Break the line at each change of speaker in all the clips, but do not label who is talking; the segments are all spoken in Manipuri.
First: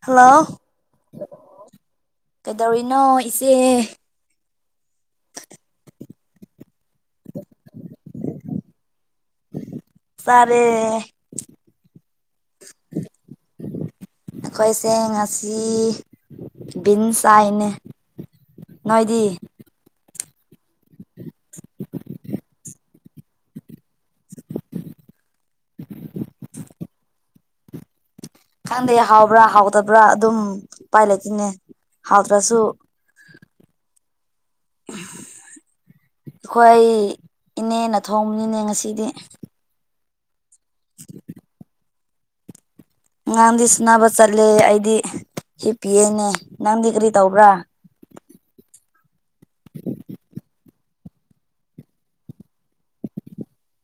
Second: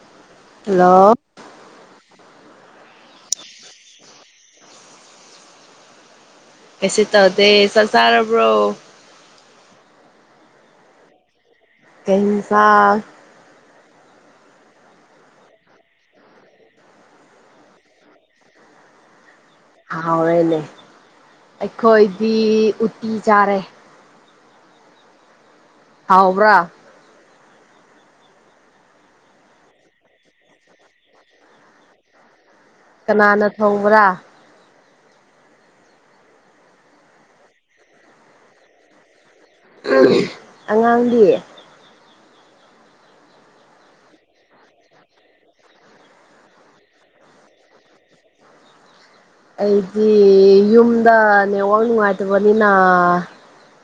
ꯍꯜꯂꯣ
ꯍꯜꯂꯣ
ꯀꯩꯗꯧꯔꯤꯅꯣ ꯏꯆꯦ
ꯀꯩꯁꯨ ꯇꯧꯗꯦ ꯆꯥꯛꯁꯥ ꯕ꯭ꯔꯣ
ꯆꯥꯔꯦ
ꯀꯩ ꯏꯟꯁꯥꯡ
ꯑꯈꯣꯏꯁꯦ ꯉꯁꯤ ꯕꯤꯟꯁ ꯆꯥꯏꯅꯦ ꯅꯣꯏꯗꯤ
ꯍꯥꯎꯔꯦꯅꯦ ꯑꯩꯈꯣꯏꯗꯤ ꯎꯇꯤ ꯆꯥꯔꯦ ꯍꯥꯎꯕ꯭ꯔꯥ
ꯈꯪꯗꯦ ꯍꯥꯎꯕ꯭ꯔꯥ ꯍꯥꯎꯇꯕ꯭ꯔꯥ ꯑꯗꯨꯝ ꯎꯄꯥꯏ ꯂꯩꯇꯦꯅꯦ ꯍꯥꯎꯇ꯭ꯔꯁꯨ
ꯀꯅꯥꯅ ꯊꯣꯡꯕ꯭ꯔꯥ
ꯑꯈꯣꯏ ꯏꯅꯦꯅ ꯊꯣꯡꯕꯅꯤꯅꯦ ꯉꯁꯤꯗꯤ
ꯑꯉꯥꯡꯗꯤ
ꯉꯥꯡꯗꯤ ꯁꯥꯟꯅꯕ ꯆꯠꯂꯦ ꯑꯩꯗꯤ ꯍꯤꯞꯄꯤꯑꯅꯦ ꯅꯪꯗꯤ ꯀꯔꯤ ꯇꯧꯕ꯭ꯔꯥ
ꯑꯩꯗꯤ ꯌꯨꯝ ꯗ ꯅꯦꯠꯋꯥꯛ ꯅꯨꯉꯥꯏꯇꯕꯅꯤꯅ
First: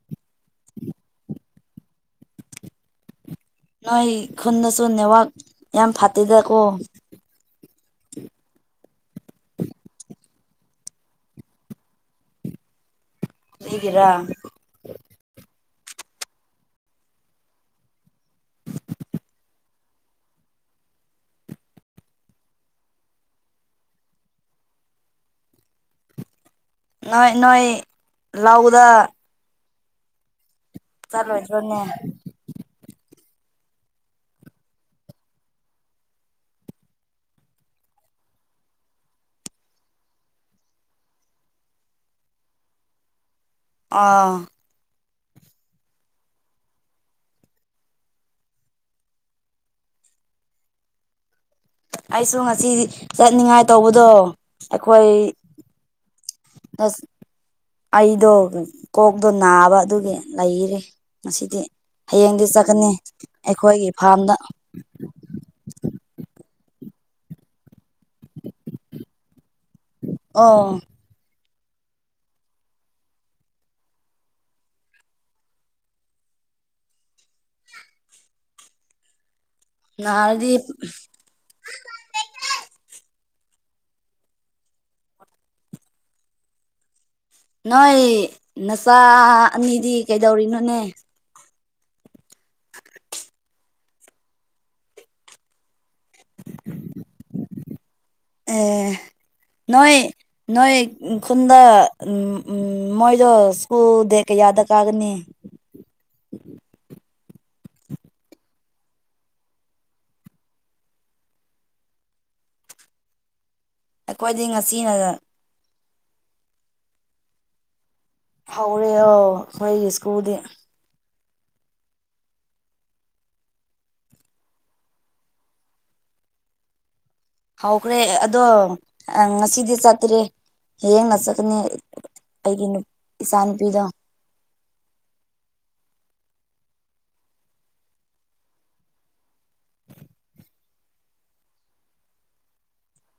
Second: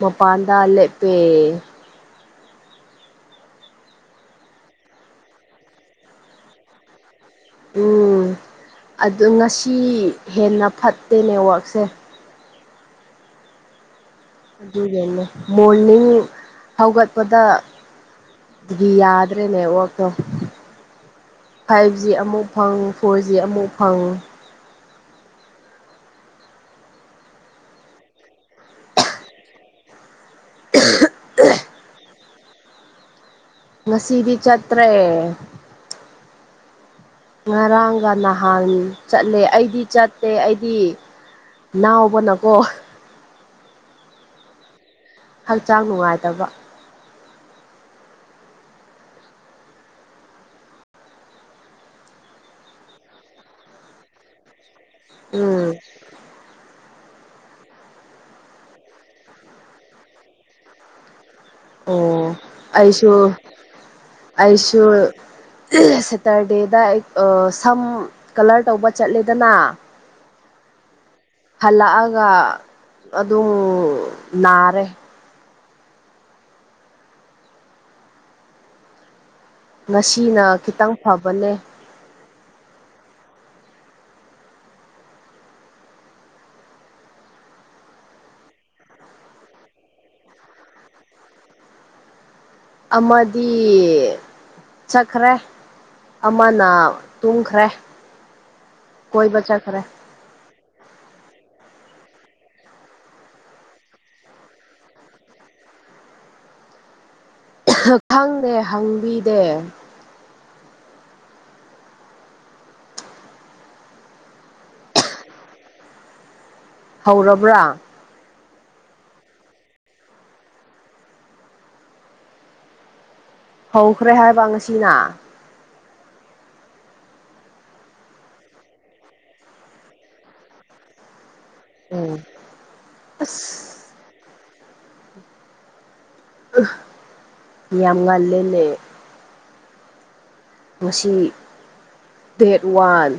ꯃꯄꯥꯥꯟꯗ ꯂꯦꯞꯄꯦ
ꯅꯣꯏ ꯈꯨꯟꯗꯁꯨ ꯅꯦꯠꯋꯥꯛ ꯌꯥꯝ ꯐꯠꯇꯦꯗꯀꯣ
ꯎꯨꯝ ꯑꯗꯨ ꯉꯁꯤ ꯍꯦꯟꯅ ꯐꯠꯇꯦ ꯅꯦꯠꯋꯛꯁꯦ
ꯀ꯭ꯔꯤꯒꯤꯔꯥ
ꯑꯗꯨꯒꯤꯅꯦ ꯃꯣꯔꯅꯤꯡ ꯍꯧꯒꯠꯄꯗ ꯗꯒꯤ ꯌꯥꯗ꯭ꯔꯦ ꯅꯦꯠꯋꯥꯛꯇꯣ ꯐꯥꯏꯚ ꯖꯤ ꯑꯃꯨꯛ ꯐꯪ ꯐꯣꯔ ꯖꯤ ꯑꯃꯨꯛ ꯐꯪ
ꯅꯣꯏ ꯅꯣꯏ ꯂꯥꯎꯗ ꯆꯠꯂꯣꯏꯗ꯭ꯔꯣꯅꯦ
ꯉꯁꯤꯗꯤ ꯆꯠꯇ꯭ꯔꯦ ꯉꯔꯥꯡꯒ ꯅꯍꯥꯟ ꯆꯠꯂꯦ ꯑꯩꯗꯤ ꯆꯠꯇꯦ ꯑꯩꯗꯤ ꯅꯥꯎꯕꯅꯀꯣ
ꯑꯣ
ꯍꯛꯆꯥꯡ ꯅꯨꯡꯉꯥꯏꯇꯕ
ꯑꯩꯁꯨ ꯉꯁꯤ ꯆꯠꯅꯤꯡꯉꯥꯏ ꯇꯧꯕꯗꯣ ꯑꯩꯈꯣꯏ
ꯎꯝ
ꯑꯁ ꯑꯩꯗꯣ ꯀꯣꯛꯇꯣ ꯅꯥꯕ ꯑꯗꯨꯒꯤ ꯂꯩꯔꯤ ꯉꯁꯤꯗꯤ
ꯑꯣ
ꯍꯌꯦꯡꯗꯤ ꯆꯠꯀꯅꯤ
ꯑꯩꯁꯨ
ꯑꯩꯈꯣꯏꯒꯤ ꯐꯥꯔꯝꯗ
[unintelligible] ꯁꯦꯇꯔꯗꯦꯗ ꯑꯩ ꯑꯥ ꯁꯝ ꯀꯂꯔ ꯇꯧꯕ ꯆꯠꯂꯦꯗꯅ
ꯑꯣ
ꯍꯜꯂꯛꯑꯒ ꯑꯗꯨ ꯅꯥꯔꯦ ꯉꯁꯤꯅ
ꯅꯍꯥꯟꯗꯤ
ꯈꯤꯇꯪ ꯐꯕꯅꯦ
ꯅꯣꯏ ꯅꯆꯥ ꯑꯅꯤꯗꯤ ꯀꯩꯗꯧꯔꯤꯅꯣꯅꯦ
ꯑꯃꯗꯤ ꯆꯠꯈ꯭ꯔꯦ ꯑꯃꯅ ꯇꯨꯝꯈ꯭ꯔꯦ
ꯑꯦ
ꯀꯣꯏꯕ ꯆꯠꯈ꯭ꯔꯦ
ꯅꯣꯏ ꯅꯣꯏ ꯈꯨꯟꯗ ꯎꯨꯝ ꯎꯨ ꯃꯣꯏꯗꯣ ꯁ꯭ꯀꯨꯜ ꯗꯦꯠ ꯀꯌꯥꯗ ꯀꯥꯒꯅꯤ
ꯈꯛ ꯈꯪꯗꯦ ꯍꯪꯕꯤꯒꯦ
ꯑꯩꯈꯣꯏꯗꯤ ꯉꯁꯤꯅꯒ
ꯍꯧꯔꯕ꯭ꯔꯥ
ꯍꯧꯔꯦ ꯑꯣ ꯑꯩꯈꯣꯏꯒꯤ ꯁ꯭ꯀꯨꯜꯗꯤ
ꯍꯧꯈ꯭ꯔꯦ ꯍꯥꯏꯕ ꯉꯁꯤꯅ
ꯍꯧꯈ꯭ꯔꯦ ꯑꯗꯣ ꯑꯥ ꯉꯁꯤꯗꯤ ꯆꯠꯇ꯭ꯔꯤ ꯍꯌꯦꯡꯅ ꯆꯠꯀꯅꯤ
ꯎꯝ
ꯑꯩꯒꯤ ꯅꯨꯞ ꯏꯆꯥ ꯅꯨꯨꯄꯤꯗꯣ
ꯑꯁ ꯌꯥ ꯉꯜꯂꯦꯅꯦ ꯉꯁꯤ ꯗꯦꯠ ꯋꯥꯟ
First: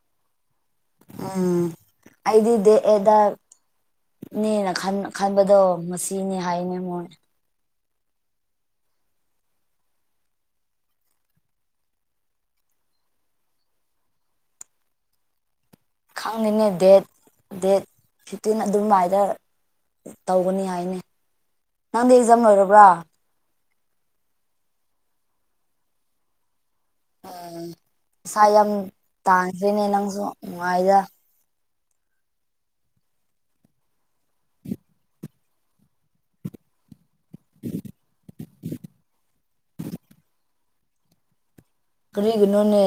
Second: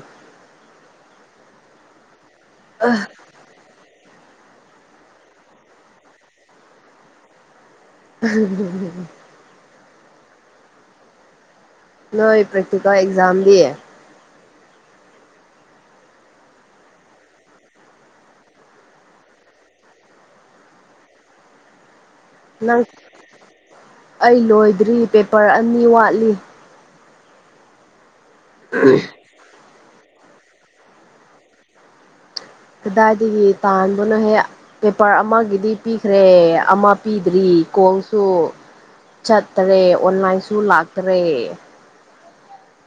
ꯎꯝ ꯑꯩꯗꯤ ꯗꯦꯗ ꯑꯦꯠꯗ ꯅꯦꯅ ꯈꯟ ꯈꯟꯕꯗꯣ ꯃꯁꯤꯅꯤ ꯍꯥꯏꯅꯦ ꯃꯣꯏ
[unintelligible] ꯅꯣꯏ ꯄ꯭ꯔꯦꯛꯇꯤꯀꯦꯜ ꯑꯦꯛꯖꯥꯝꯒꯤ
ꯈꯪꯉꯅꯤ ꯗꯦꯠ ꯗꯦꯠ ꯐꯤꯐꯇꯤꯟ ꯑꯗꯨꯝꯃꯥꯏꯗ ꯇꯧꯒꯅꯤ ꯍꯥꯏꯅꯦ ꯅꯪꯗꯤ ꯑꯦꯛꯖꯥꯝ
ꯅꯪ
ꯂꯣꯏꯔꯕ꯭ꯔꯥ
ꯑꯩ ꯂꯣꯏꯗ꯭ꯔꯤ ꯄꯦꯄꯔ ꯑꯅꯤ ꯋꯥꯠꯂꯤ
ꯑꯣ ꯏꯁꯥ ꯌꯥꯝ ꯇꯥꯟꯈ꯭ꯔꯦꯅꯦ ꯅꯪꯁꯨ ꯅꯨꯡꯉꯥꯏꯗ
ꯀꯗꯥꯏꯗꯒꯤ ꯇꯥꯟꯕꯅꯣꯍꯦ ꯄꯦꯄꯔ ꯑꯃꯒꯤꯗꯤ ꯄꯤꯈ꯭ꯔꯦ ꯑꯃ ꯄꯤꯗ꯭ꯔꯤ ꯀꯣꯜꯁꯨ ꯆꯠꯇꯔꯦ ꯑꯣꯟꯂꯥꯏꯟꯁꯨ ꯂꯥꯛꯇꯔꯦ
ꯀꯔꯤꯒꯤꯅꯣꯅꯦ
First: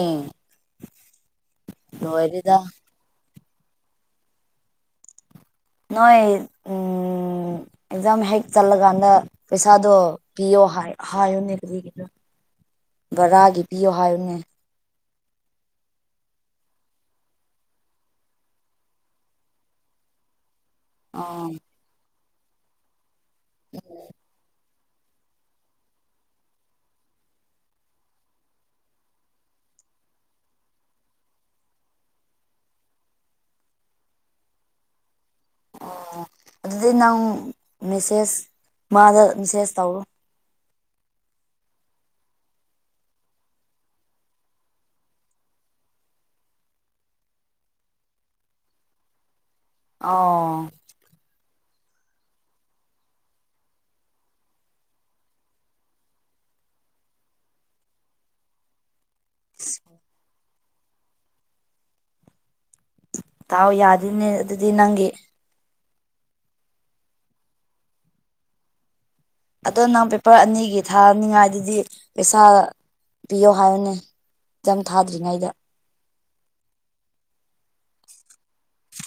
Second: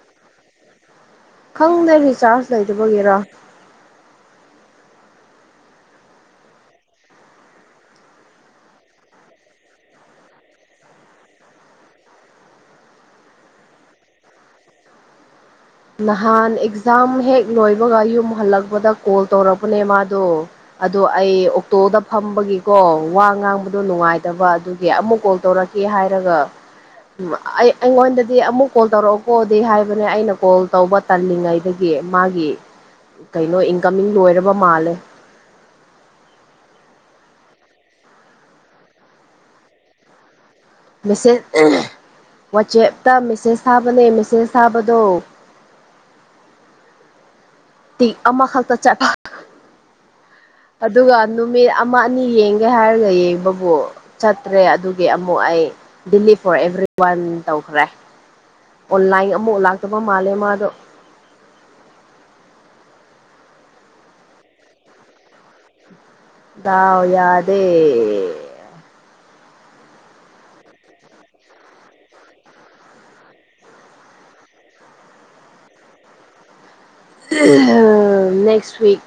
ꯈꯪꯗꯦ ꯔꯤꯆꯥꯔꯖ
ꯂꯣꯏꯔꯦꯗ
ꯂꯩꯇꯕꯒꯤꯔꯥ
ꯅꯣꯏ ꯎꯝ ꯎꯝ ꯑꯦꯛꯖꯥꯝ ꯍꯦꯛ ꯆꯜꯂꯀꯥꯟꯗ ꯄꯩꯁꯥꯗꯣ ꯄꯤꯌꯣ ꯍꯥꯏ ꯍꯥꯏꯌꯨꯅꯦ ꯀꯔꯤꯒꯤꯅꯣ ꯕꯔꯥꯒꯤ ꯄꯤꯌꯣ ꯍꯥꯏꯌꯨꯅꯦ
ꯅꯍꯥꯟ ꯑꯦꯛꯖꯥꯝ ꯍꯦꯛ ꯂꯣꯏꯕꯒ ꯌꯨꯝ ꯍꯜꯂꯛꯄꯗ ꯀꯣꯜ ꯇꯧꯔꯛꯄꯅꯦ ꯃꯥꯗꯣ ꯑꯗꯣ ꯑꯩ
ꯑꯣ
ꯑꯣꯛꯇꯣꯗ ꯐꯝꯕꯒꯤꯀꯣ ꯋꯥ ꯉꯥꯡꯕꯗꯣ ꯅꯨꯡꯉꯥꯏꯇꯕ ꯑꯗꯨꯒꯤ ꯑꯃꯨꯛ ꯀꯣꯜ ꯇꯧꯔꯛ ꯀꯦ ꯍꯥꯏꯔꯒ ꯎꯝ ꯑꯩ ꯑꯩꯉꯣꯟꯗꯗꯤ ꯑꯃꯨꯛ ꯀꯣꯜ ꯇꯧꯔꯛꯑꯣꯀꯣ ꯗꯤ ꯍꯥꯏꯕꯅꯦ ꯑꯩꯅ ꯀꯣꯜ ꯇꯧꯕ ꯇꯜꯂꯤꯉꯩꯗꯒꯤ ꯃꯥꯒꯤ ꯀꯩꯅꯣ ꯏꯟꯀꯃꯤꯡ ꯂꯣꯏꯔꯕ ꯃꯥꯜꯂꯦ
ꯑꯣ ꯑꯗꯨꯗꯤ ꯅꯪ ꯃꯦꯁꯦꯖ ꯃꯥꯗ ꯃꯦꯁꯦꯖ ꯇꯧꯔꯣ
ꯃꯦꯁꯦꯖ ꯋꯥꯆꯦꯞꯇ ꯃꯦꯁꯦꯖ ꯊꯥꯕꯅꯦ ꯃꯦꯁꯦꯖ ꯊꯥꯕꯗꯣ ꯇꯤꯛ ꯑꯃꯈꯛꯇ ꯆꯠꯄ
ꯑꯣ
ꯑꯗꯨꯒ ꯅꯨꯃꯤꯠ ꯑꯃ ꯑꯅꯤ ꯌꯦꯡꯒꯦ ꯍꯥꯏꯔꯒ ꯌꯦꯡꯕꯕꯨ ꯆꯠꯇ꯭ꯔꯦ ꯑꯗꯨꯒꯤ ꯑꯃꯨꯛ ꯑꯩ ꯗꯦꯂꯤꯠ ꯐꯣꯔ ꯑꯦꯚ꯭ꯔꯤ ꯋꯥꯟ ꯇꯧꯈ꯭ꯔꯦ ꯑꯣꯟꯂꯥꯏꯟ ꯑꯃꯨꯛ ꯂꯥꯛꯇꯕ ꯃꯥꯜꯂꯦ ꯃꯥꯗꯣ
ꯗꯥꯎ ꯌꯥꯗꯦꯅꯦ ꯑꯗꯨꯗꯤ ꯅꯪꯒꯤ
ꯗꯥꯎ ꯌꯥꯗꯦ
ꯑꯗꯣ ꯅꯪ ꯄꯦꯄꯔ ꯑꯅꯤꯒꯤ ꯊꯥꯅꯤꯡꯉꯥꯏꯗꯧꯗꯤ ꯄꯩꯁꯥ ꯄꯤꯌꯣ ꯍꯥꯏꯌꯨꯅꯦ ꯑꯦꯛꯖꯥꯝ ꯊꯥꯗ꯭ꯔꯤꯉꯩꯗ
ꯅꯦꯛꯁ ꯋꯤꯛ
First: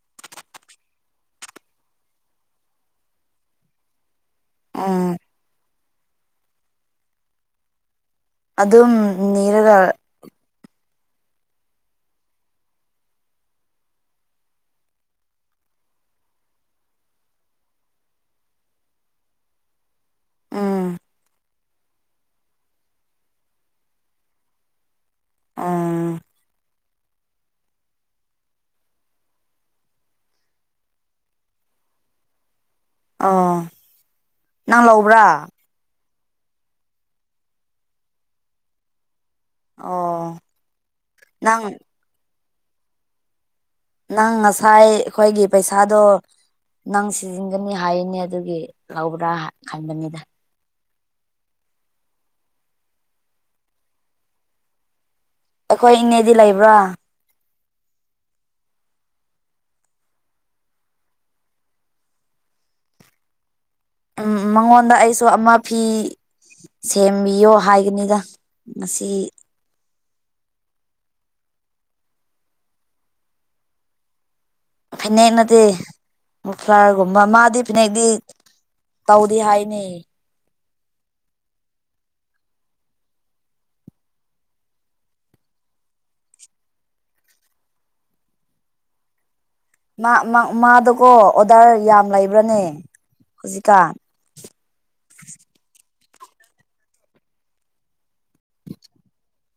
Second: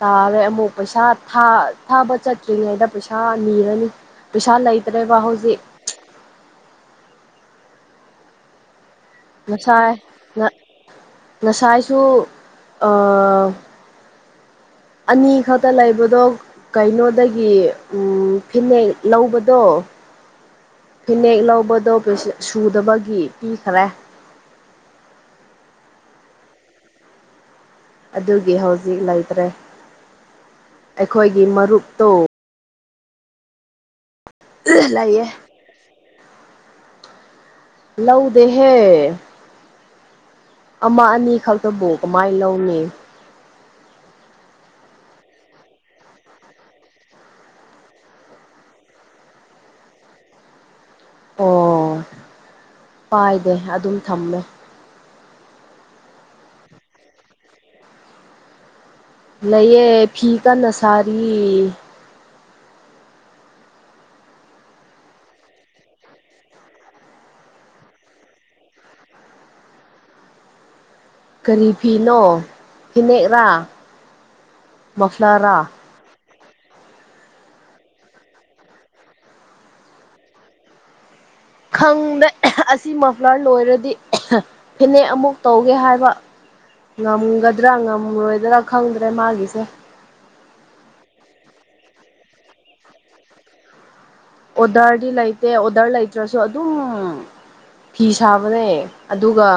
ꯇꯥꯔꯦ ꯑꯃꯨꯛ ꯄꯩꯁꯥ ꯊꯥ ꯊꯥꯕ ꯆꯠꯇ꯭ꯔꯤꯉꯩꯗ ꯄꯩꯁꯥ ꯅꯤꯔꯅꯤ ꯄꯩꯁꯥ
ꯎꯝ
ꯂꯩꯇ꯭ꯔꯦꯕ ꯍꯧꯖꯤꯛ
ꯑꯗꯨꯝ ꯅꯤꯔꯒ
ꯉꯁꯥꯏ ꯉꯁꯥꯏꯁꯨ ꯑꯥ ꯑꯅꯤ ꯈꯛꯇ ꯂꯩꯕꯗꯣ ꯀꯩꯅꯣꯗꯒꯤ ꯎꯝ ꯐꯤꯅꯦꯛ ꯂꯧꯕꯗꯣ
ꯎꯝ
ꯐꯤꯅꯦꯛ ꯂꯧꯕꯗꯣ ꯁꯨꯗꯕꯒꯤ ꯄꯤꯈꯔꯦ
ꯑꯥ
ꯑꯗꯨꯒꯤ ꯍꯧꯖꯤꯛ ꯂꯩꯇ꯭ꯔꯦ ꯑꯩꯈꯣꯏꯒꯤ ꯃꯔꯨꯞꯇꯣ
ꯑꯣ ꯅꯪ
ꯂꯩꯌꯦ
ꯂꯥꯎꯕ꯭ꯔꯥ
ꯂꯧꯗꯦꯍꯦ
ꯑꯣ
ꯑꯃ ꯑꯅꯤ
ꯅꯪ
ꯈꯛꯇꯕꯨ ꯀꯃꯥꯏꯅ ꯂꯧꯅꯤ
ꯅꯪ ꯉꯁꯥꯏ ꯑꯩꯈꯣꯏꯒꯤ ꯄꯩꯁꯥꯗꯣ ꯅꯪ ꯁꯤꯖꯤꯟꯒꯅꯤ ꯍꯥꯏꯅꯦ ꯑꯗꯨꯒꯤ ꯂꯧꯕ꯭ꯔꯥ ꯈꯟꯕꯅꯤꯗ
ꯑꯣ ꯄꯥꯏꯗꯦ ꯑꯗꯨꯝ ꯊꯝꯃꯦ
ꯑꯩꯈꯣꯏ ꯏꯅꯦꯗꯤ ꯂꯩꯕ꯭ꯔꯥ
ꯂꯩꯌꯦ ꯐꯤ ꯀꯟꯅ ꯁꯔꯤ
ꯎꯝ ꯎꯝ ꯃꯉꯣꯟꯗ ꯑꯩꯁꯨ ꯑꯃ ꯐꯤ ꯁꯦꯝꯕꯤꯌꯣ ꯍꯥꯏꯒꯅꯤꯗ ꯉꯁꯤ
ꯀꯔꯤ ꯐꯤꯅꯣ ꯐꯤꯅꯦꯛꯔꯥ
ꯐꯥꯅꯦꯛ
ꯃꯐ꯭ꯂꯔꯥ
ꯅꯠꯇꯦ ꯃꯐ꯭ꯂꯔꯒꯨꯝꯕ ꯃꯥꯗꯤ ꯐꯤꯅꯦꯛꯗꯤ ꯇꯧꯗꯦ ꯍꯥꯏꯅꯦ
ꯈꯪꯗꯦ ꯑꯁꯤ ꯃꯐ꯭ꯂꯔ ꯂꯣꯏꯔꯗꯤ ꯐꯅꯦꯛ ꯑꯃꯨꯛ ꯇꯧꯒꯦ ꯍꯥꯏꯕ ꯉꯝꯒꯗ꯭ꯔꯥ ꯉꯝꯔꯣꯏꯗ꯭ꯔꯥ ꯈꯪꯗ꯭ꯔꯦ ꯃꯥꯒꯤꯁꯦ
ꯃꯥ ꯃꯥ ꯃꯥꯗꯨꯀꯣ ꯑꯣꯗꯔ ꯌꯥꯝ ꯂꯩꯕ꯭ꯔꯅꯦ ꯍꯧꯖꯤꯛꯀꯥꯟ
ꯑꯣꯗꯔꯗꯤ ꯂꯩꯇꯦ ꯑꯣꯗꯔ ꯂꯩꯇ꯭ꯔꯁꯨ ꯑꯗꯨꯝ ꯐꯤ ꯁꯥꯕꯅꯦ ꯑꯗꯨꯒ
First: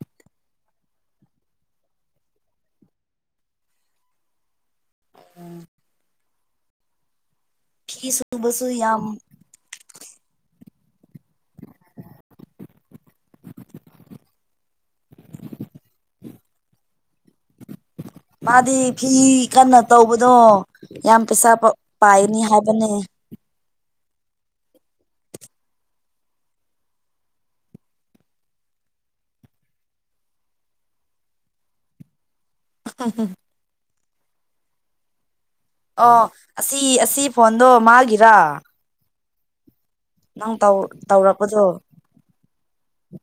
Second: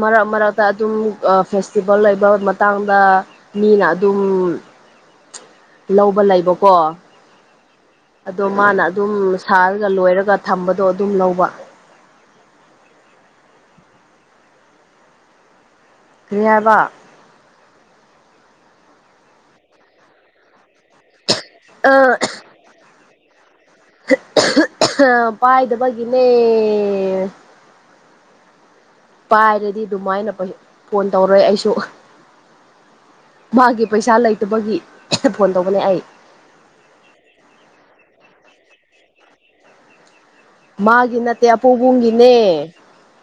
ꯃꯔꯛ ꯃꯔꯛꯇ ꯑꯗꯨꯝ ꯑꯥ ꯐꯦꯁꯇꯤꯚꯦꯜ ꯂꯩꯕ ꯃꯇꯥꯡꯗ ꯃꯤꯅ ꯑꯗꯨꯝ ꯎꯝ ꯂꯧꯕ ꯂꯩꯕꯀꯣ
ꯐꯤ
ꯑꯗꯣ
ꯁꯨꯕꯁꯨ
ꯃꯥꯅ
ꯌꯥꯝ
ꯑꯗꯨꯝ ꯁꯥꯔꯒ ꯂꯣꯏꯔꯒ ꯊꯝꯕꯗꯣ ꯑꯗꯨꯝ ꯂꯧꯕ ꯀ꯭ꯔꯤ ꯍꯥꯏꯕ
ꯃꯥꯗꯤ ꯐꯤ ꯀꯟꯅ ꯇꯧꯕꯗꯣ ꯌꯥꯝ ꯄꯩꯁꯥ ꯄꯥ ꯄꯥꯏꯅꯤ ꯍꯥꯏꯕꯅꯦ
[inaudible] ꯄꯥꯏꯗꯕꯒꯤꯅꯦ ꯄꯥꯏꯔꯗꯤ ꯑꯗꯨꯃꯥꯏꯅ ꯐꯣꯟ ꯇꯧꯔꯣꯏ ꯑꯩꯁꯨ
ꯇꯥꯏ ꯇꯥꯏ
ꯃꯥꯒꯤ ꯄꯩꯁꯥ ꯂꯩꯇꯕꯒꯤ ꯐꯣꯟ ꯇꯧꯕꯅꯦ ꯑꯩ
ꯑꯣ ꯑꯁꯤ ꯑꯁꯤ ꯐꯣꯟꯗꯣ ꯃꯥꯒꯤꯔꯥ ꯅꯪ ꯇꯧ
ꯃꯥꯒꯤ ꯅꯠꯇꯦ
ꯇꯧꯔꯛꯄꯗꯣ
ꯑꯄꯧꯕꯨꯡꯒꯤꯅꯦ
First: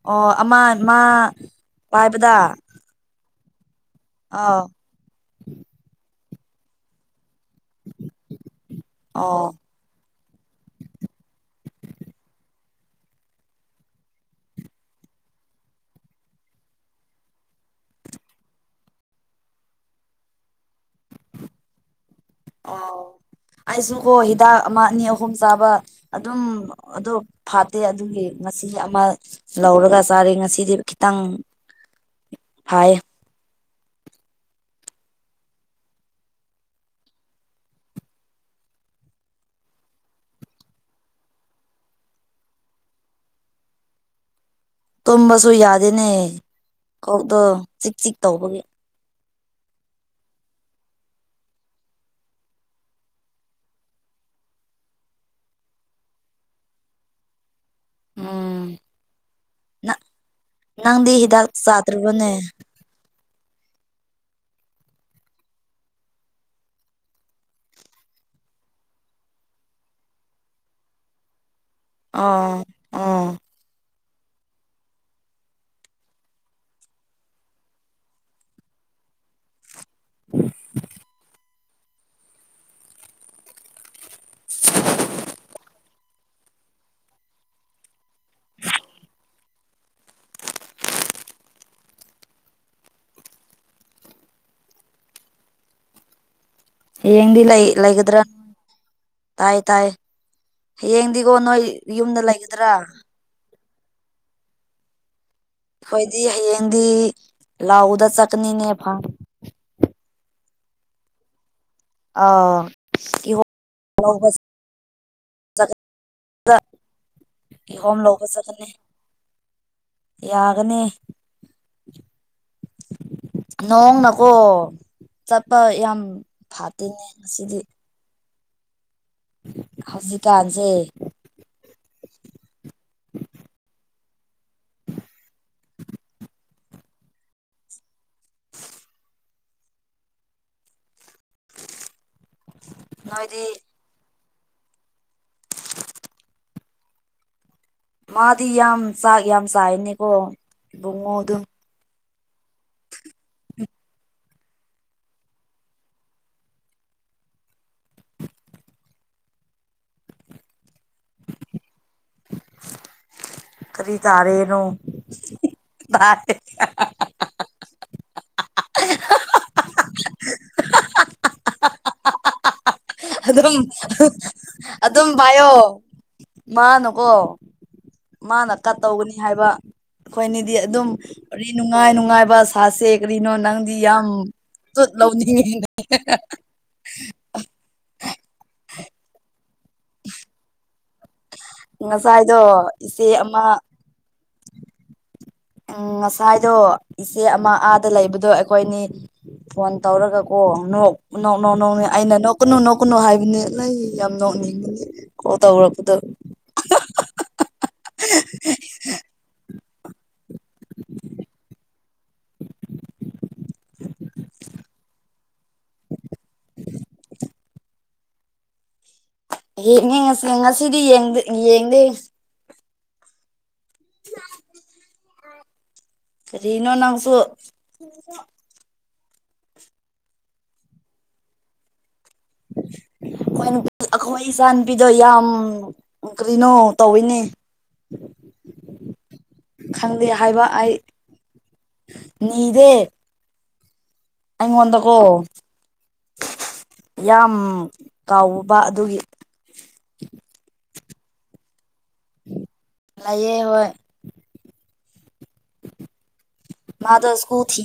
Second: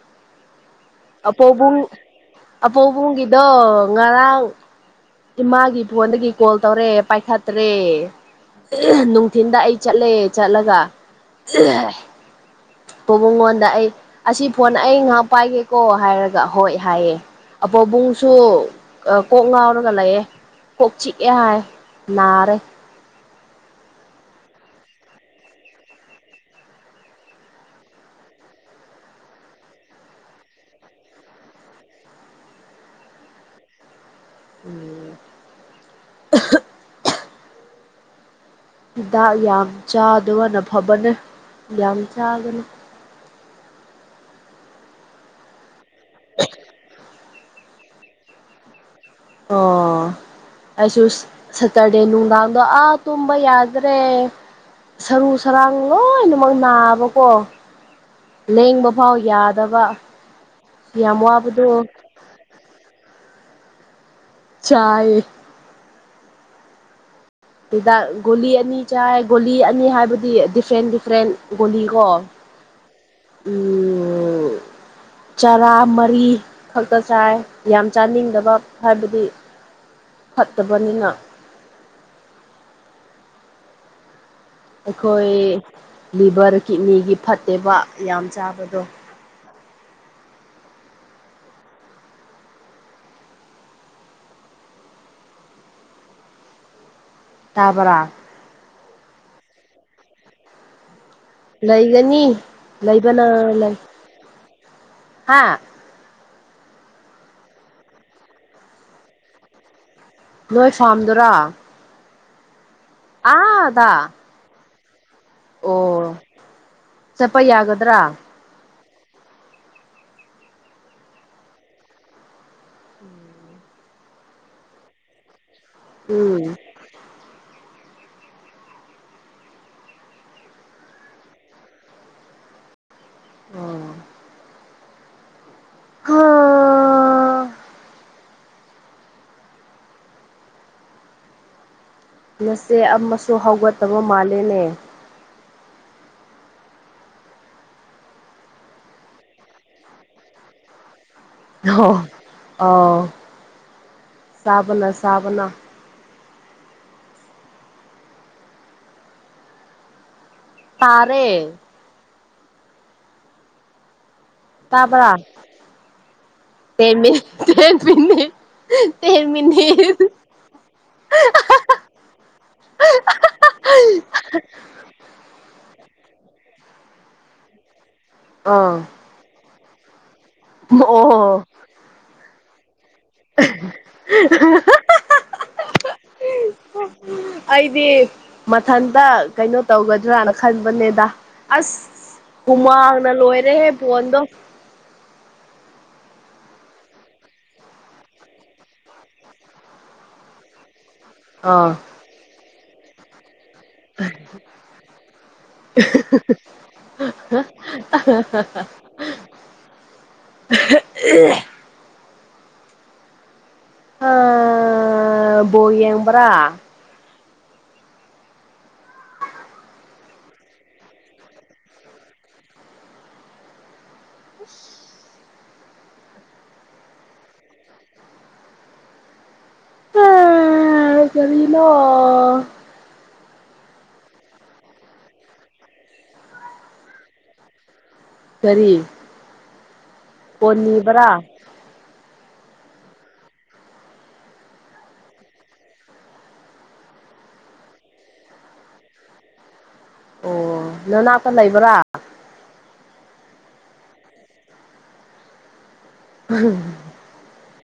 ꯑꯣ ꯑꯃ ꯃꯥ
ꯑꯄꯧꯕꯨꯡ
ꯄꯥꯏꯕꯗ
ꯑꯄꯧꯕꯨꯡꯒꯤꯗꯣ ꯉꯔꯥꯡ
ꯑꯥꯎ
ꯏꯃꯥꯒꯤ ꯐꯣꯟꯗꯒꯤ ꯀꯣꯜ ꯇꯧꯔꯛꯑꯦ ꯄꯥꯏꯈꯠꯇ꯭ꯔꯦ
ꯑꯣ
ꯅꯨꯡꯊꯤꯟꯗ ꯑꯩ ꯆꯠꯂꯦ ꯆꯠꯂꯒ ꯄꯧꯕꯨꯡꯉꯣꯟꯗ ꯑꯩ ꯑꯁꯤ ꯐꯣꯟ ꯑꯩ ꯉꯥꯛ ꯄꯥꯏꯒꯦ ꯀꯣ ꯍꯥꯏꯔꯒ ꯍꯣꯏ ꯍꯥꯏꯌꯦ ꯑꯄꯧꯕꯨꯡꯁꯨ ꯑꯥ ꯀꯣꯛ ꯉꯥꯎꯔꯒ ꯂꯩꯌꯦ ꯀꯣꯛ ꯆꯤꯛꯑꯦ ꯍꯥꯏ ꯅꯥꯔꯦ
ꯑꯣ ꯑꯩꯁꯨꯀꯣ ꯍꯤꯗꯥꯛ ꯑꯃ ꯑꯅꯤ ꯑꯍꯨꯝ ꯆꯥꯕ ꯑꯗꯨꯝ ꯑꯗꯣ ꯐꯠꯇꯦ ꯑꯗꯨꯒꯤ ꯉꯁꯤ ꯑꯃ ꯂꯧꯔꯒ ꯆꯥꯔꯦ ꯉꯁꯤꯗꯤ ꯈꯤꯇꯪ ꯐꯩ
ꯎꯝ ꯍꯤꯗꯥꯛ ꯌꯥꯝ ꯆꯥꯗꯕꯅ ꯐꯕꯅꯦ ꯌꯥꯝ ꯆꯥꯒꯅꯨ
ꯇꯨꯝꯕꯁꯨ ꯌꯥꯗꯦꯅꯦ ꯀꯣꯛꯗꯣ ꯆꯤꯛ ꯆꯤꯛ ꯇꯧꯕꯒꯤ
ꯑꯣ ꯑꯩꯁꯨ ꯁꯦꯇꯔꯗꯦ ꯅꯨꯡꯗꯥꯡꯗꯣ ꯑꯥ ꯇꯨꯝꯕ ꯌꯥꯗ꯭ꯔꯦ ꯁꯔꯨ ꯁꯔꯥꯡ ꯂꯣꯏꯅꯃꯛ ꯅꯥꯕꯀꯣ
ꯎꯝ
ꯂꯦꯡꯕ ꯐꯥꯎ ꯌꯥꯗꯕ ꯌꯥꯝ ꯋꯥꯕꯗꯣ
ꯇꯧꯕꯅꯦ
ꯆꯥꯏ ꯍꯤꯗꯥꯛ ꯒꯨꯂꯤ ꯑꯅꯤ ꯆꯥꯏ ꯒꯣꯂꯤ ꯑꯅꯤ ꯍꯥꯏꯕꯗꯤ ꯗꯤꯐ꯭ꯔꯦꯟ ꯗꯤꯐ꯭ꯔꯦꯟ ꯒꯣꯂꯤ ꯀꯣ
ꯑꯥ ꯑꯥ
ꯎꯝ ꯆꯔꯥ ꯃꯔꯤ ꯈꯛꯇ ꯆꯥꯏ ꯌꯥꯝ ꯆꯥꯅꯤꯡꯗꯕ ꯍꯥꯏꯕꯗꯤ ꯐꯠꯇꯕꯅꯤꯅ
[inaudible]
ꯑꯩꯈꯣꯏ ꯂꯤꯚꯔ ꯀꯤꯠꯅꯤꯒꯤ ꯐꯠꯇꯦꯕ ꯌꯥꯝ ꯆꯥꯕꯗꯣ
ꯗꯌꯦꯡꯗꯤ ꯂꯩ
ꯇꯥꯕ꯭ꯔꯥ
ꯂꯩꯒꯗ꯭ꯔꯥ ꯇꯥꯏ ꯇꯥꯏ ꯍꯌꯦꯡꯗꯤꯒꯣ ꯅꯣꯏ ꯌꯨꯝꯗ
ꯂꯩꯒꯅꯤ
ꯂꯩꯒꯗ꯭ꯔꯥ
[unintelligible] ꯂꯩ ꯍꯥꯥ
ꯑꯈꯣꯏꯗꯤ ꯍꯌꯦꯡꯗꯤ ꯂꯥꯎꯗ ꯆꯠꯀꯅꯤꯅꯦ ꯐꯝ
ꯅꯣꯏ ꯐꯥꯝꯗꯨꯔꯥ
ꯑꯥꯎ ꯀꯤꯍꯣꯝ ꯂꯧꯕ ꯆꯠꯀꯅꯤ
ꯑꯣ ꯆꯠꯄ
[unintelligible] ꯀꯤꯍꯣꯝ
ꯌꯥꯒꯗ꯭ꯔꯥ
ꯂꯧꯕ ꯆꯠꯒꯅꯤ [unintelligible] ꯌꯥꯒꯅꯤ ꯅꯣꯡ ꯅꯀꯣ ꯆꯠꯄ ꯌꯥꯝ
ꯎꯝ
[unintelligible] ꯉꯁꯤꯗꯤ ꯍꯧꯖꯤꯛꯀꯥꯟꯁꯦ
ꯑꯥ ꯍꯥ ꯅꯁꯦ ꯑꯃꯁꯨ
ꯅꯣꯏꯗꯤ
ꯍꯧꯒꯠꯇꯕ ꯃꯥꯜꯂꯤꯅꯦ
[inaudible] ꯃꯗꯤ ꯌꯥꯝ ꯆꯥꯛ ꯌꯥꯝ ꯆꯥꯏꯅꯦꯀꯣ ꯕꯨꯡꯉꯣꯗꯨ
ꯍꯣ ꯑꯣ ꯆꯥꯕꯅ ꯆꯥꯕꯅ ꯇꯥꯔꯦ
ꯀꯔꯤ ꯇꯔꯦꯅꯣ
ꯇꯥꯕ꯭ꯔꯥ
ꯇꯥꯔꯦ
[unintelligible] [unintelligible] [unintelligible]
ꯑꯗꯨꯝ ꯑꯗꯨꯝ ꯄꯥꯏꯌꯣ ꯃꯥꯅꯀꯣ ꯃꯥꯅ ꯀꯠ
ꯑꯥ
ꯇꯧꯒꯅꯤ ꯍꯥꯏꯕ ꯑꯩꯈꯣꯏꯅꯤꯗꯤ ꯑꯗꯨꯝ
ꯑꯣ
ꯅꯨꯡꯉꯥꯏ ꯅꯨꯡꯉꯥꯏꯕ ꯁꯥꯁꯦ ꯀꯔꯤꯅꯣ ꯅꯪꯗꯤ ꯌꯥꯝ ꯇꯨꯠ ꯂꯧꯅꯤꯡꯉꯤꯅꯦ
ꯑꯩꯗꯤ ꯃꯊꯟꯇ ꯀꯩꯅꯣ ꯇꯧꯒꯗ꯭ꯔꯅ ꯈꯟꯕꯅꯦꯗ ꯑꯁ
ꯉꯁꯥꯏꯗꯣ ꯏꯆꯦ
ꯍꯨꯃꯥꯡꯅ
ꯑꯃ
ꯂꯣꯏꯔꯦꯍꯦ ꯐꯣꯟꯗꯣ
ꯎꯝ ꯉꯁꯥꯏꯗꯣ ꯏꯆꯦ ꯑꯃ ꯑꯥꯗ ꯂꯩꯕꯗꯣ ꯑꯩꯈꯣꯏꯅꯤ ꯐꯣꯟ ꯇꯧꯔꯒ ꯀꯣ ꯅꯣꯛ ꯅꯣꯛ ꯅꯣꯛ
ꯑꯥ
ꯅꯣꯛ ꯑꯩꯅ ꯅꯣꯛꯀꯅꯨ ꯅꯣꯛꯀꯅꯨ ꯍꯥꯏꯕꯅꯤ ꯅꯪ ꯌꯥꯝ ꯅꯣꯛꯅꯤꯡꯉꯦ ꯀꯣꯜ ꯇꯧꯔꯛꯄꯗꯣ
[unintelligible] [unintelligible] ꯑꯥ ꯕꯣꯜ ꯌꯦꯡꯕ꯭ꯔꯥ
ꯌꯦꯡꯅꯤ ꯉꯁꯤ ꯉꯁꯤꯗꯤ ꯌꯦꯡ ꯌꯦꯡꯗꯦ
ꯎ [inaudible]
ꯀꯔꯤꯅꯣ ꯅꯪꯁꯨ
ꯑꯥ ꯀꯔꯤꯅꯣ
ꯑꯈꯣꯏ ꯑꯩꯈꯣꯏ ꯏꯆꯥꯅꯨꯄꯤꯗꯣ ꯌꯥꯝ ꯀꯔꯤꯅꯣ ꯇꯧꯏꯅꯦ
ꯀꯔꯤ
ꯈꯪꯗꯦ ꯍꯥꯏꯕ
ꯐꯣꯟ
ꯑꯩ
ꯅꯤꯕ꯭ꯔꯥ
ꯅꯤꯗꯦ ꯑꯩꯉꯣꯟꯗꯀꯣ ꯌꯥꯝ ꯀꯥꯎꯕ ꯑꯗꯨꯒꯤ
ꯑꯣ ꯅꯅꯥꯛꯇ ꯂꯩꯕ꯭ꯔꯥ
ꯂꯩꯑꯦ ꯍꯣꯏ
ꯎꯝ [unintelligible]
ꯃꯥꯗꯣ ꯁ꯭ꯀꯨꯜ ꯊꯤ